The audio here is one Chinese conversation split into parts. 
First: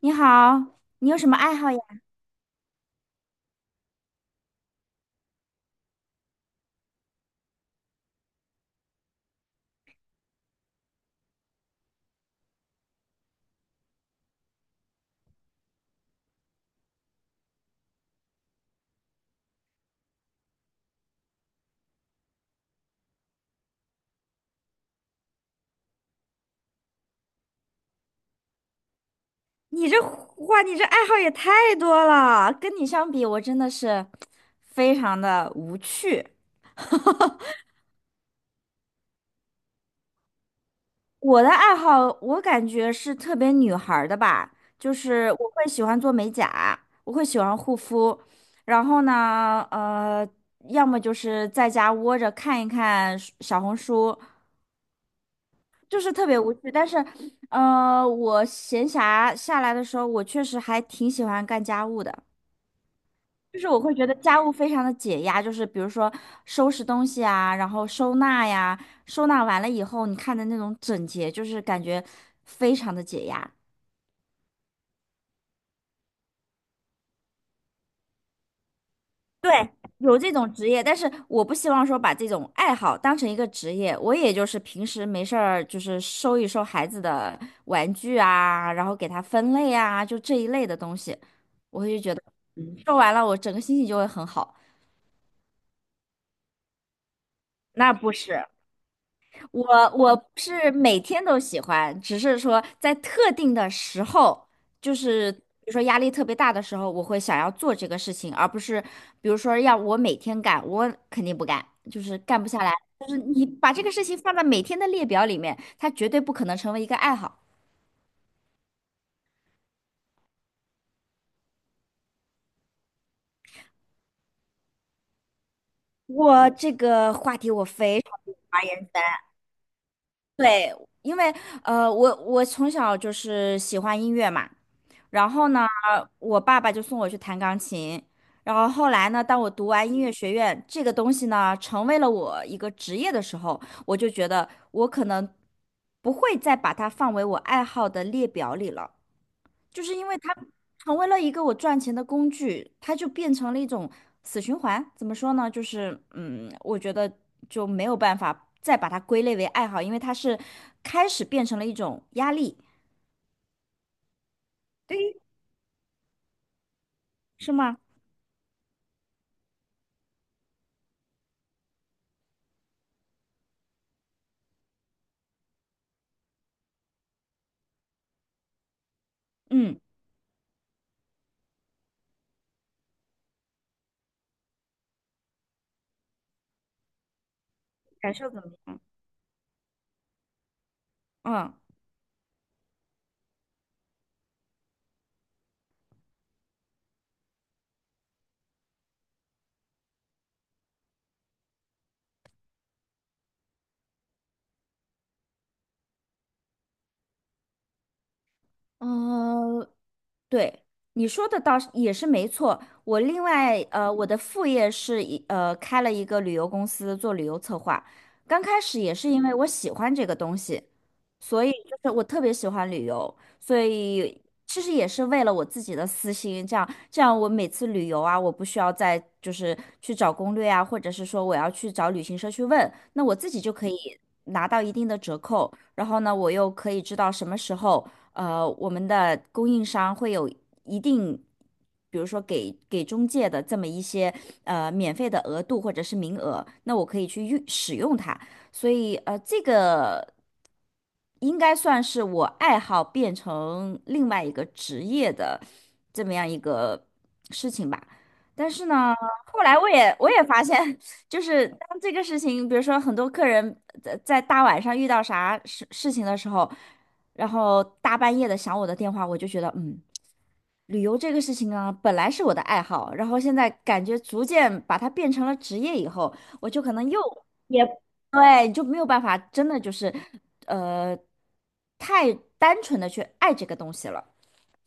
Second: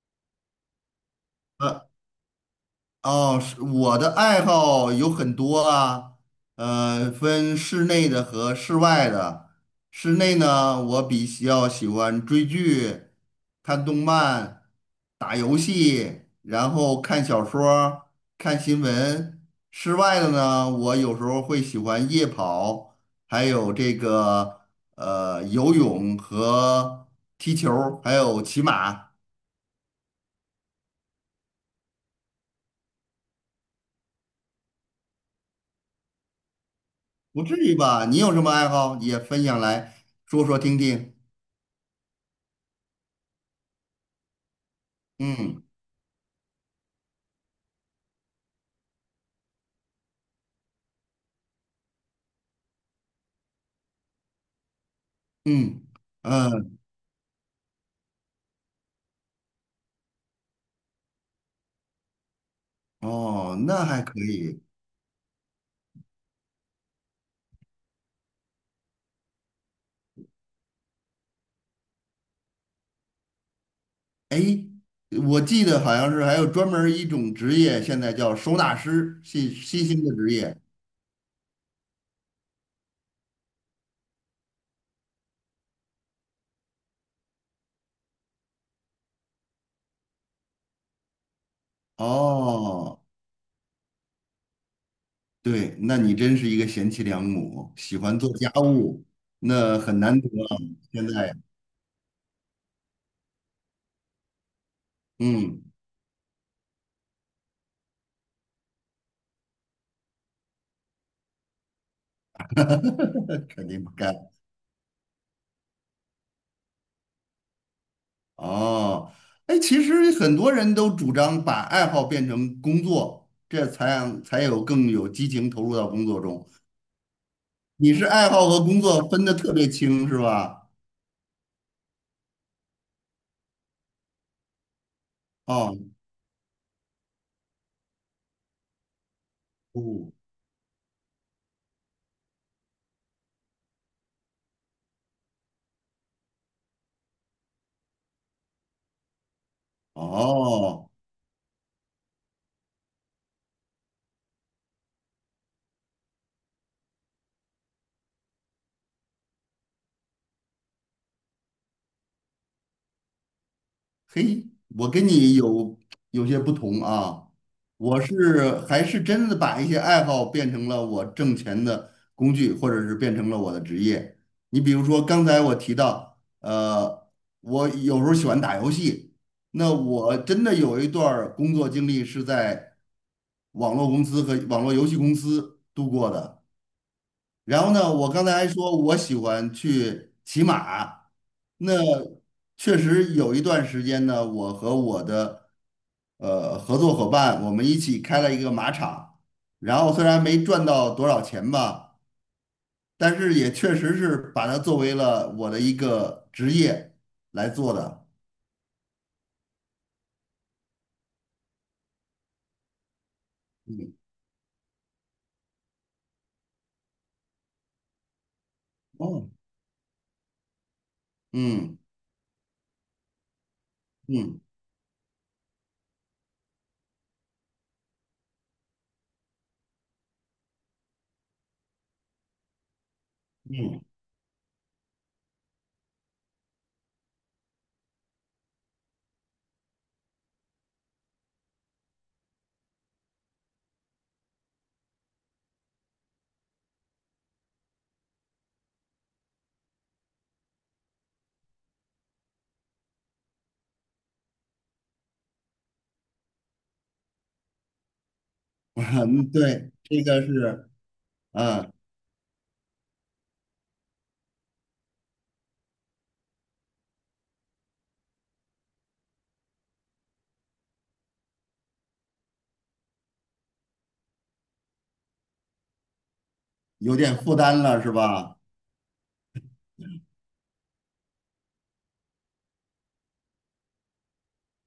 你好，你有什么爱好呀？哦，是我的爱好有很多啊，分室内的和室外的。室内呢，我比较喜欢追剧、看动漫、打游戏，然后看小说儿看新闻。室外的呢，我有时候会喜欢夜跑，还有这个游泳和踢球儿还有骑马。你这话，哇，你这爱好也太多了。跟你相比，我真的是非常的无趣。不至于吧？你有什么爱好也分享来说说听听。我的爱好，我感觉是特别女孩儿的吧，就是我嗯会喜欢做美甲，我会喜欢护肤，然后呢，要么就是在家窝着看一看小红书，嗯就是特别无趣。嗯，但是，我闲暇下来的时候，我确实还挺喜欢干家务的。哦，就是我那会还觉得可家务以。非常的解压，就是比如说收拾东西啊，然后收纳呀，收纳完了以后，你看的那种整洁，就是感觉非常的解压。哎，我记得好像是还有专门儿一种职业，现在叫收纳师，新对，新兴的有职这种业。职业，但是我不希望说把这种爱好当成一个职业，我也就是平时没事儿就是收一收孩子的玩具啊，然后给他分类啊，就这一类的东西，嗯，收哦，完了我整个心情就会很好。对，那你真是一个贤妻良母，那喜不欢做是。家务，我那很我难不得啊。是每现天在，都喜欢，只是说在特定的时候，就是比嗯，如说压力特别大的时候，我会想要做这个事情，而不是比如说让我每天干，我肯定不干，就是干不下来。就是你 肯把这定个不事情干。放在每天的列表里面，它绝对不可能成为一个爱好。哦，哎，其实很多人都主张把爱好变成工作，这才让才有更有激情投入到工作中。我这个话题我你非是常。爱好和工言作分的特别清，是吧？对，因为我从小就是喜欢音乐嘛，然后呢，哦，我爸爸就送我去弹钢琴，然后后来呢，当我读完音哦，乐学院这个东西呢，成为了我一个职业的时候，我就觉得我可能不会再把它放为我爱好的列表里了。就是因为它哦，成为了一个我赚钱的工具，它就变成了一种死循环。怎么说呢？就是嗯，我觉得就没有办法再把它归类为爱好，因为它是开始变成了一种压力，嘿，我跟对，你有些不同啊，是吗？我是还是真的把一些爱好变成了我挣钱的工具，或者是变成了我的职业。你比如说，刚才我提到，我有时候喜欢打游戏，那嗯，我真的有一段儿工作经历是在网络公司和网络游戏公司度过的。然后呢，我感刚受才怎还么样？说我喜欢去骑马，嗯。那确实有一段时间呢，我和我的合作伙伴，我们一起开了一个马场，然后虽然没赚到多少钱吧，但是也确实是把它作为了我的一个职业来做的。呃，对，你说的倒是也是没错。我另外我的副业是开了一个旅游公司做旅游策划。刚开始也是因哦，为我喜欢这个东西，所以就嗯是我特别喜欢旅游，所以嗯其实也是为了我自己的私心，这样我每次旅游啊，我不需要再就是去找攻略啊，或者是说我要去找旅行社去问，那我自己就可以嗯，拿到一定的折扣，然后呢，我又可以知道什么时候。我们的供应商会有一定，比如说给中介的这么一些免费的额度或者是名额，那我可以去用使用它。所以这个。应该算是我爱好变成另外一个职业的这么样一个事情吧。但是 呢，嗯后来我对，也这我也个发现，是就是嗯当这个事情，比如说很多客人在大晚上遇到啥事情的时候，然后大半夜的响我的电话，我就觉得嗯。旅游这个事情啊，本来是我的爱好，然后现在感觉逐渐把它变成了职业以后，我就可能有点负担也了，是吧？对，就没有办法真的就是呃太单纯的去爱这个东西了。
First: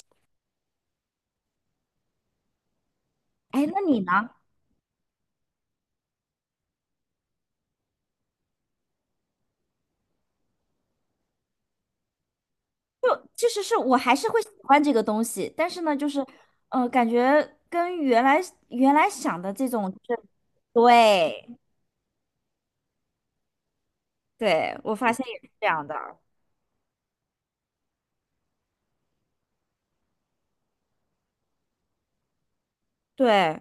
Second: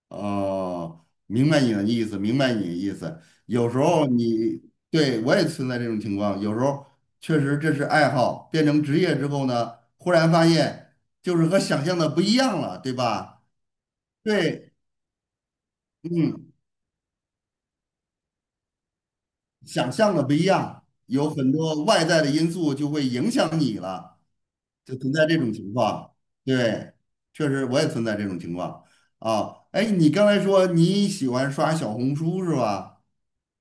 哦，明白你的意思，明白你的意思。哎，有时那你候呢？你对我也存在这种情况，有时候确实这是爱好，变成职业之后呢，忽然发现就是和想象的不一样了，对吧？其实是我还是会喜对，欢这个东西，但是呢，就是嗯，感觉跟原来想的这种想象是，的不一样，有对很多外在的因素就会影响你了，对，我就存发现在这也是种这情样的，况。对，确实我也存在这种情况啊。哎，你刚才说你喜欢刷小红书是吧？对。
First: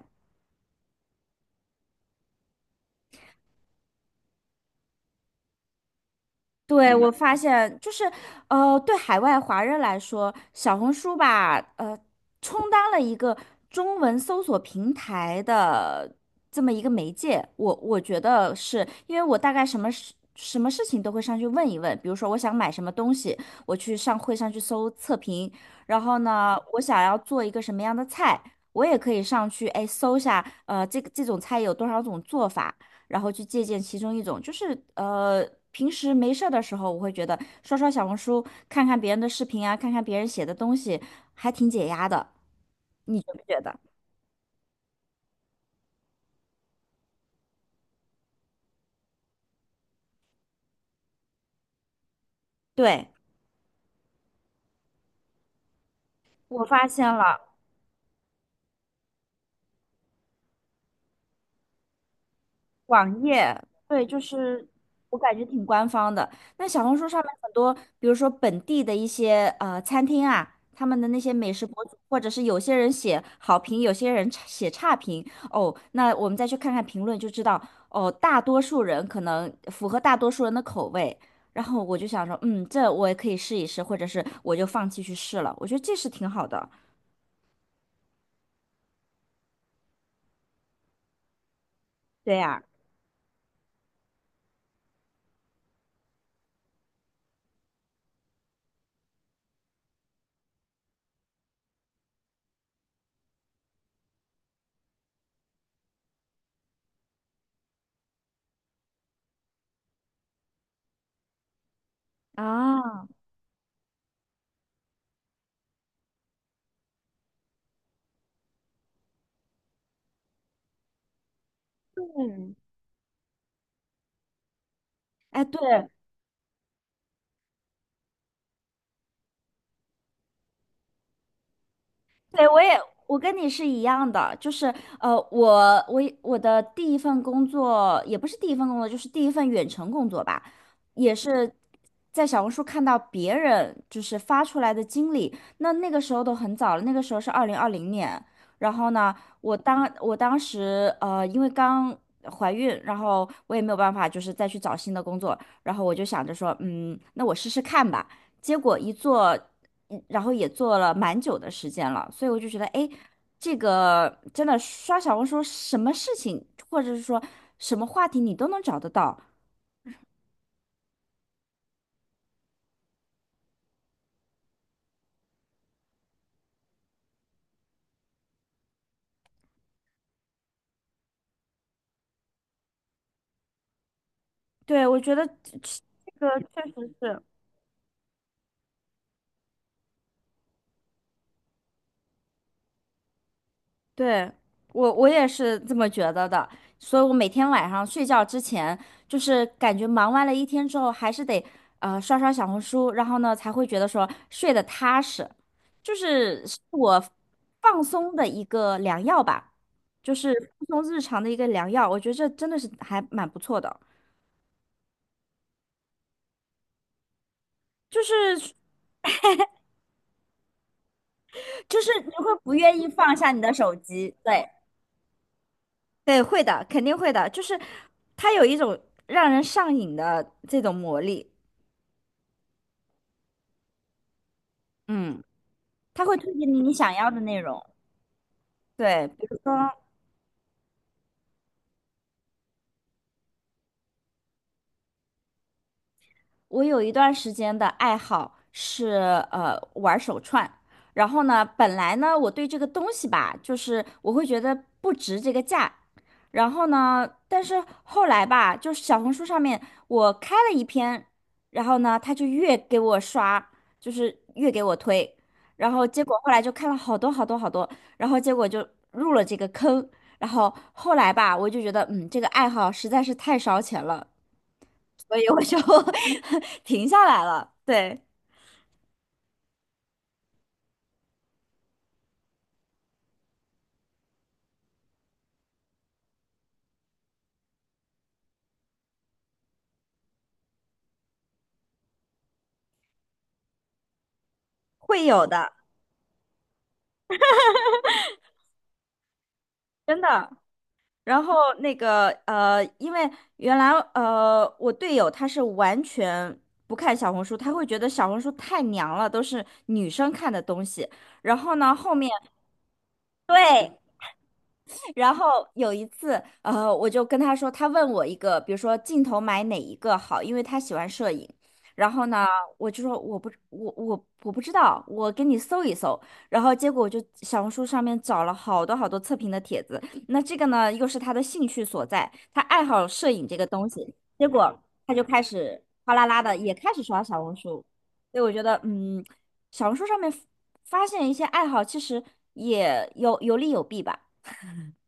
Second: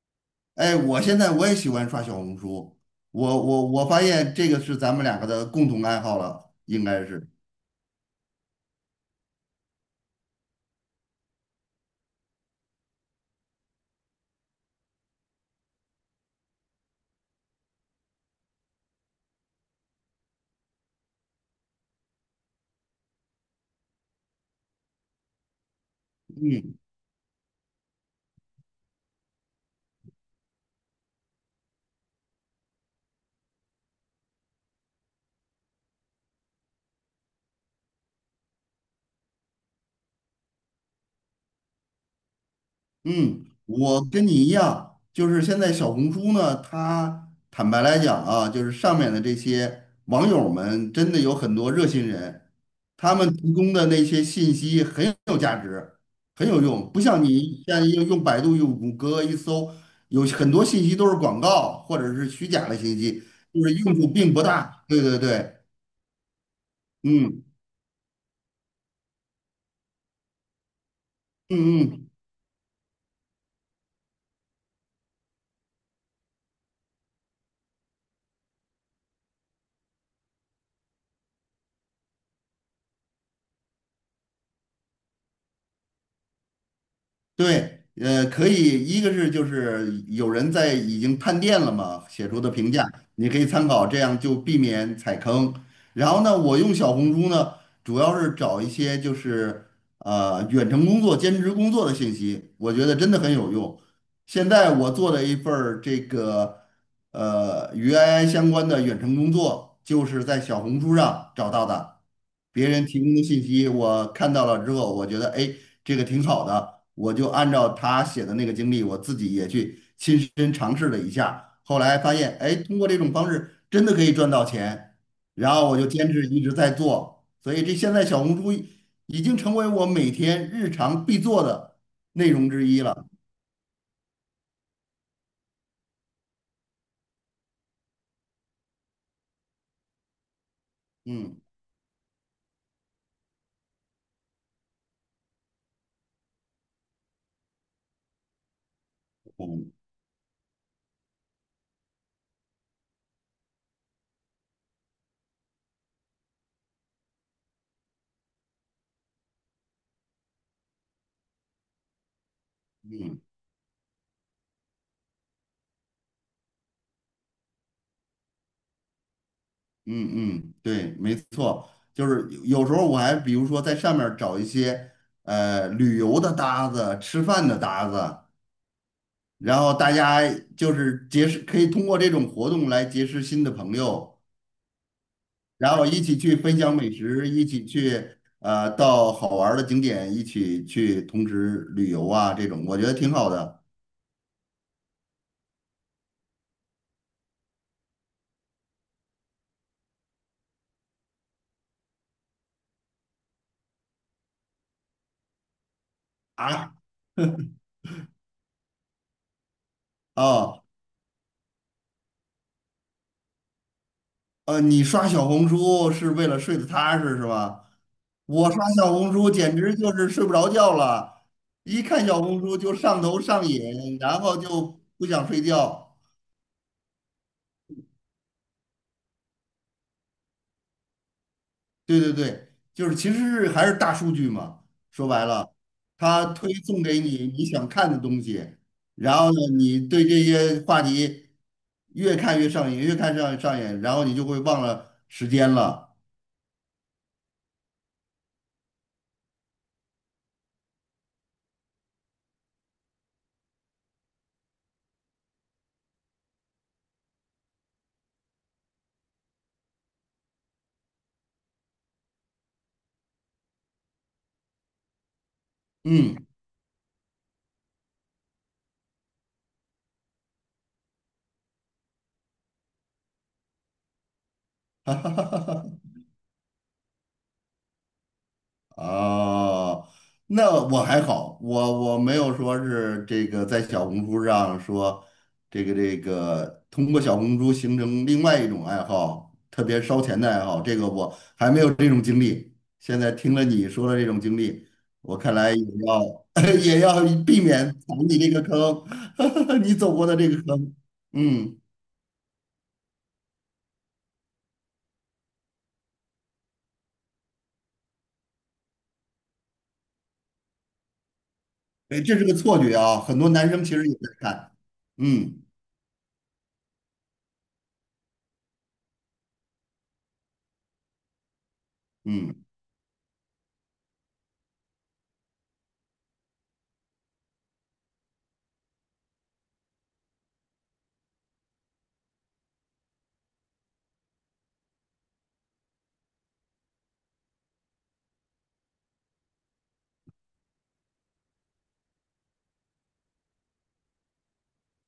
哎，我现在我也喜欢刷小红书，我发现这个是咱们两个的共同爱好了，应对，嗯该我是。发现就是，对海外华人来说，小红书吧，充当了一个中文搜索平台的这么一个媒介。我觉得是因为我大概什么事情都会上去问一问，比如说我想买什么东西，我去上会上去搜测评，然后呢，嗯，我想要做一个什么样的菜，我也可以上去哎搜一下，这个这种菜有多少种做法。然后去借鉴其中一种，就是平时没事儿的时候，我会觉得刷刷小红书，看看别人的视频啊，看看别人写的东西，还挺解压的，你觉不嗯，觉得？我跟你一样，就是现在小红书呢，它坦白来讲啊，就是上面的这些网友们真的有很多热心人，对，他们提供的那些信息很有价值，很有我发用，不现像了，你现在用百度、用谷歌一搜，有很多信息都是广告或者是虚假的信网息，页，就是用对，处就并不是大。对我对感觉对，挺官方的。那小红书上面嗯很多，比如说本地的一些餐厅啊，他们的那些美食博嗯主，嗯，或者是有些人写好评，有些人写差评。哦，那我们再去看看评论就知道，哦，大多数人可能符合大多数人的口味。然后我就想说，嗯，这我也可以试一试，或者是我就放弃去试了。我觉得这是挺好的。对，可以，一个是就是有人在已经探店了嘛，写对出的呀，评价，你可以参考，这样就避免踩坑。然后呢，我用小红书呢，主要是找一些就是远程工作、兼职工作的信息，我觉得真的很有用。现在我做的一份儿这个与 AI 相关的远程工作，就是在小红书上找到的。别人提啊，供的信息我看到了之后，我觉得哎，这个挺好的，我就按照他写的那个经历，我自己也去亲身尝试了一下，后来发现嗯，哎，通过这种方式真的可以赚到钱，哎，然对，后我就坚持一直在做，所以这现在小红书已经成为我每天日常必做的内对，容我之也，一了。我跟你是一样的，就是我的第一份工作也不是第一份工作，就是第一份远程工作吧，也嗯是在小红书看到别人就是发出来的经历，那个时候都很早了，那个时候是2020年，然后呢，我嗯当我当时因为刚怀孕，然后我也没有办法就是再去找新的工作，然后我就想着说，嗯，那我试试看吧，结果一做。然后也做了蛮久的时间了，所以我就觉得，哎，嗯。这个真的刷小红书，什么事情或者是说什么话题你都能找得到。嗯嗯，对，没错，就是有时候我还比如说在上面儿找一些旅游的搭子、吃饭的搭子，然后大家就是结识，可以通过这种活动来结识新的朋友，对，我觉得这然后一起去个分确享美实是。食，一起去到好玩儿的景点，一起去同时旅游啊，这种我觉得挺好的对，我也是这么觉得的，所以我每天晚上睡觉之前，就是感觉忙完了一天之后，还是得刷刷小红书，然后呢才会觉得说睡得踏实，是啊。我放松的一个良药吧，就是哦放松日常的一个良药，我觉得这真的是还蛮不错的，你刷小红书是为了睡得踏实是吧？就我是刷小红书简直就是睡不着觉了，就一是看你小会红不书就愿意上放头下你上的手瘾，机，然后对就不想睡觉。对，会的，肯定会的，就是它有一种让人上瘾的这种魔力。对对对，就是其实是还是大数据嘛，说嗯，白了，他会它推荐推你送想给要的你内你容。想看的东西，对，然比后如说，呢，你对这些话题越看越上瘾，越看上上瘾，然后你就会忘了时间了。我有一段时间的爱好是玩手串，然后呢，本来呢我对这个东西吧，就是我会觉得不值这个价，然后呢，但是后来吧，就是小红书上面我开了一篇，然后呢，他就越给我刷，就是越给我推，然后结果嗯，后来就看了好多好多好多，然后结果就入了这个坑，然后后来吧，我就觉得嗯，这个爱好实在是太烧钱了。所以我就 停下来了。对，哦，那我还好，我没有说是这个在小红书上说这个通过小红书形成另外一种爱好，特别烧钱的爱好，这个我还没有这种经历。现在听了你说的这种经历，会我有看的，来也要 也要避免踩你这个坑，你走真过的这的。个坑。然后嗯，那个因为原来我队友他是完全不看小红书，他会觉得小红书太娘了，都是女生看的东西。然后呢，后哎，面这是个错觉啊，很多男生对其实也在看。然嗯后有一次，我就跟他说，他问我一个，比如说镜头买哪一个好，因为他喜欢摄影。然后呢，嗯。我就说我不知道，我给你搜一搜。然后结果我就小红书上面找了好多好多测评的帖子。那这个呢，又是他的兴趣所在，他爱好摄影这个东西。结果他就开始哗啦啦的也开始刷小红书。所以我觉得，嗯，小红书上面发现一些爱好，其实也有利有弊吧。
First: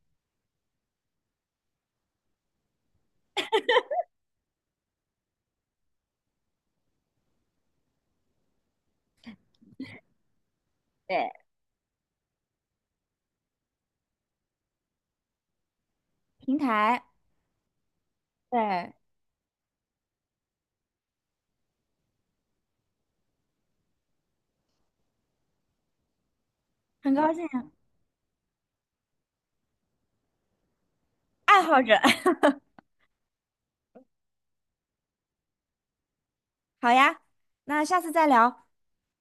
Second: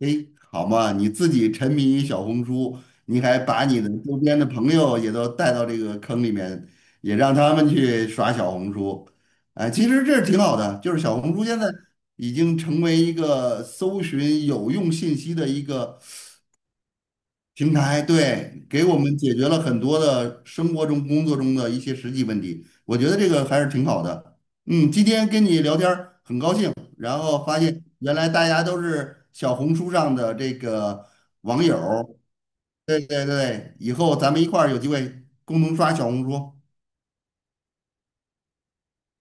哎，好嘛，你自己沉迷于小红书，你还把你的周边的朋友也都带到这个坑里面，也让他们去耍小红书，哎，其实这是挺好的，就是小红对。书现在已经成为一个搜寻有用信息的一个平台，平台对，给对，我们解决了很多的生活中、工作中的一些实际问题，我觉得这个还是挺好的。嗯，今天跟你聊天儿很高兴，很然高后兴，发现原来大家都是小红书上的这个爱网友好者，儿 对对对，以后咱们一块儿有机会共同刷小红书。好呀，那下次再聊，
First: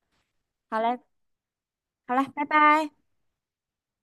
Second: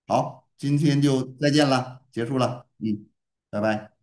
好，今好嘞，天就再见了，好结嘞，束拜了。拜。嗯，拜拜。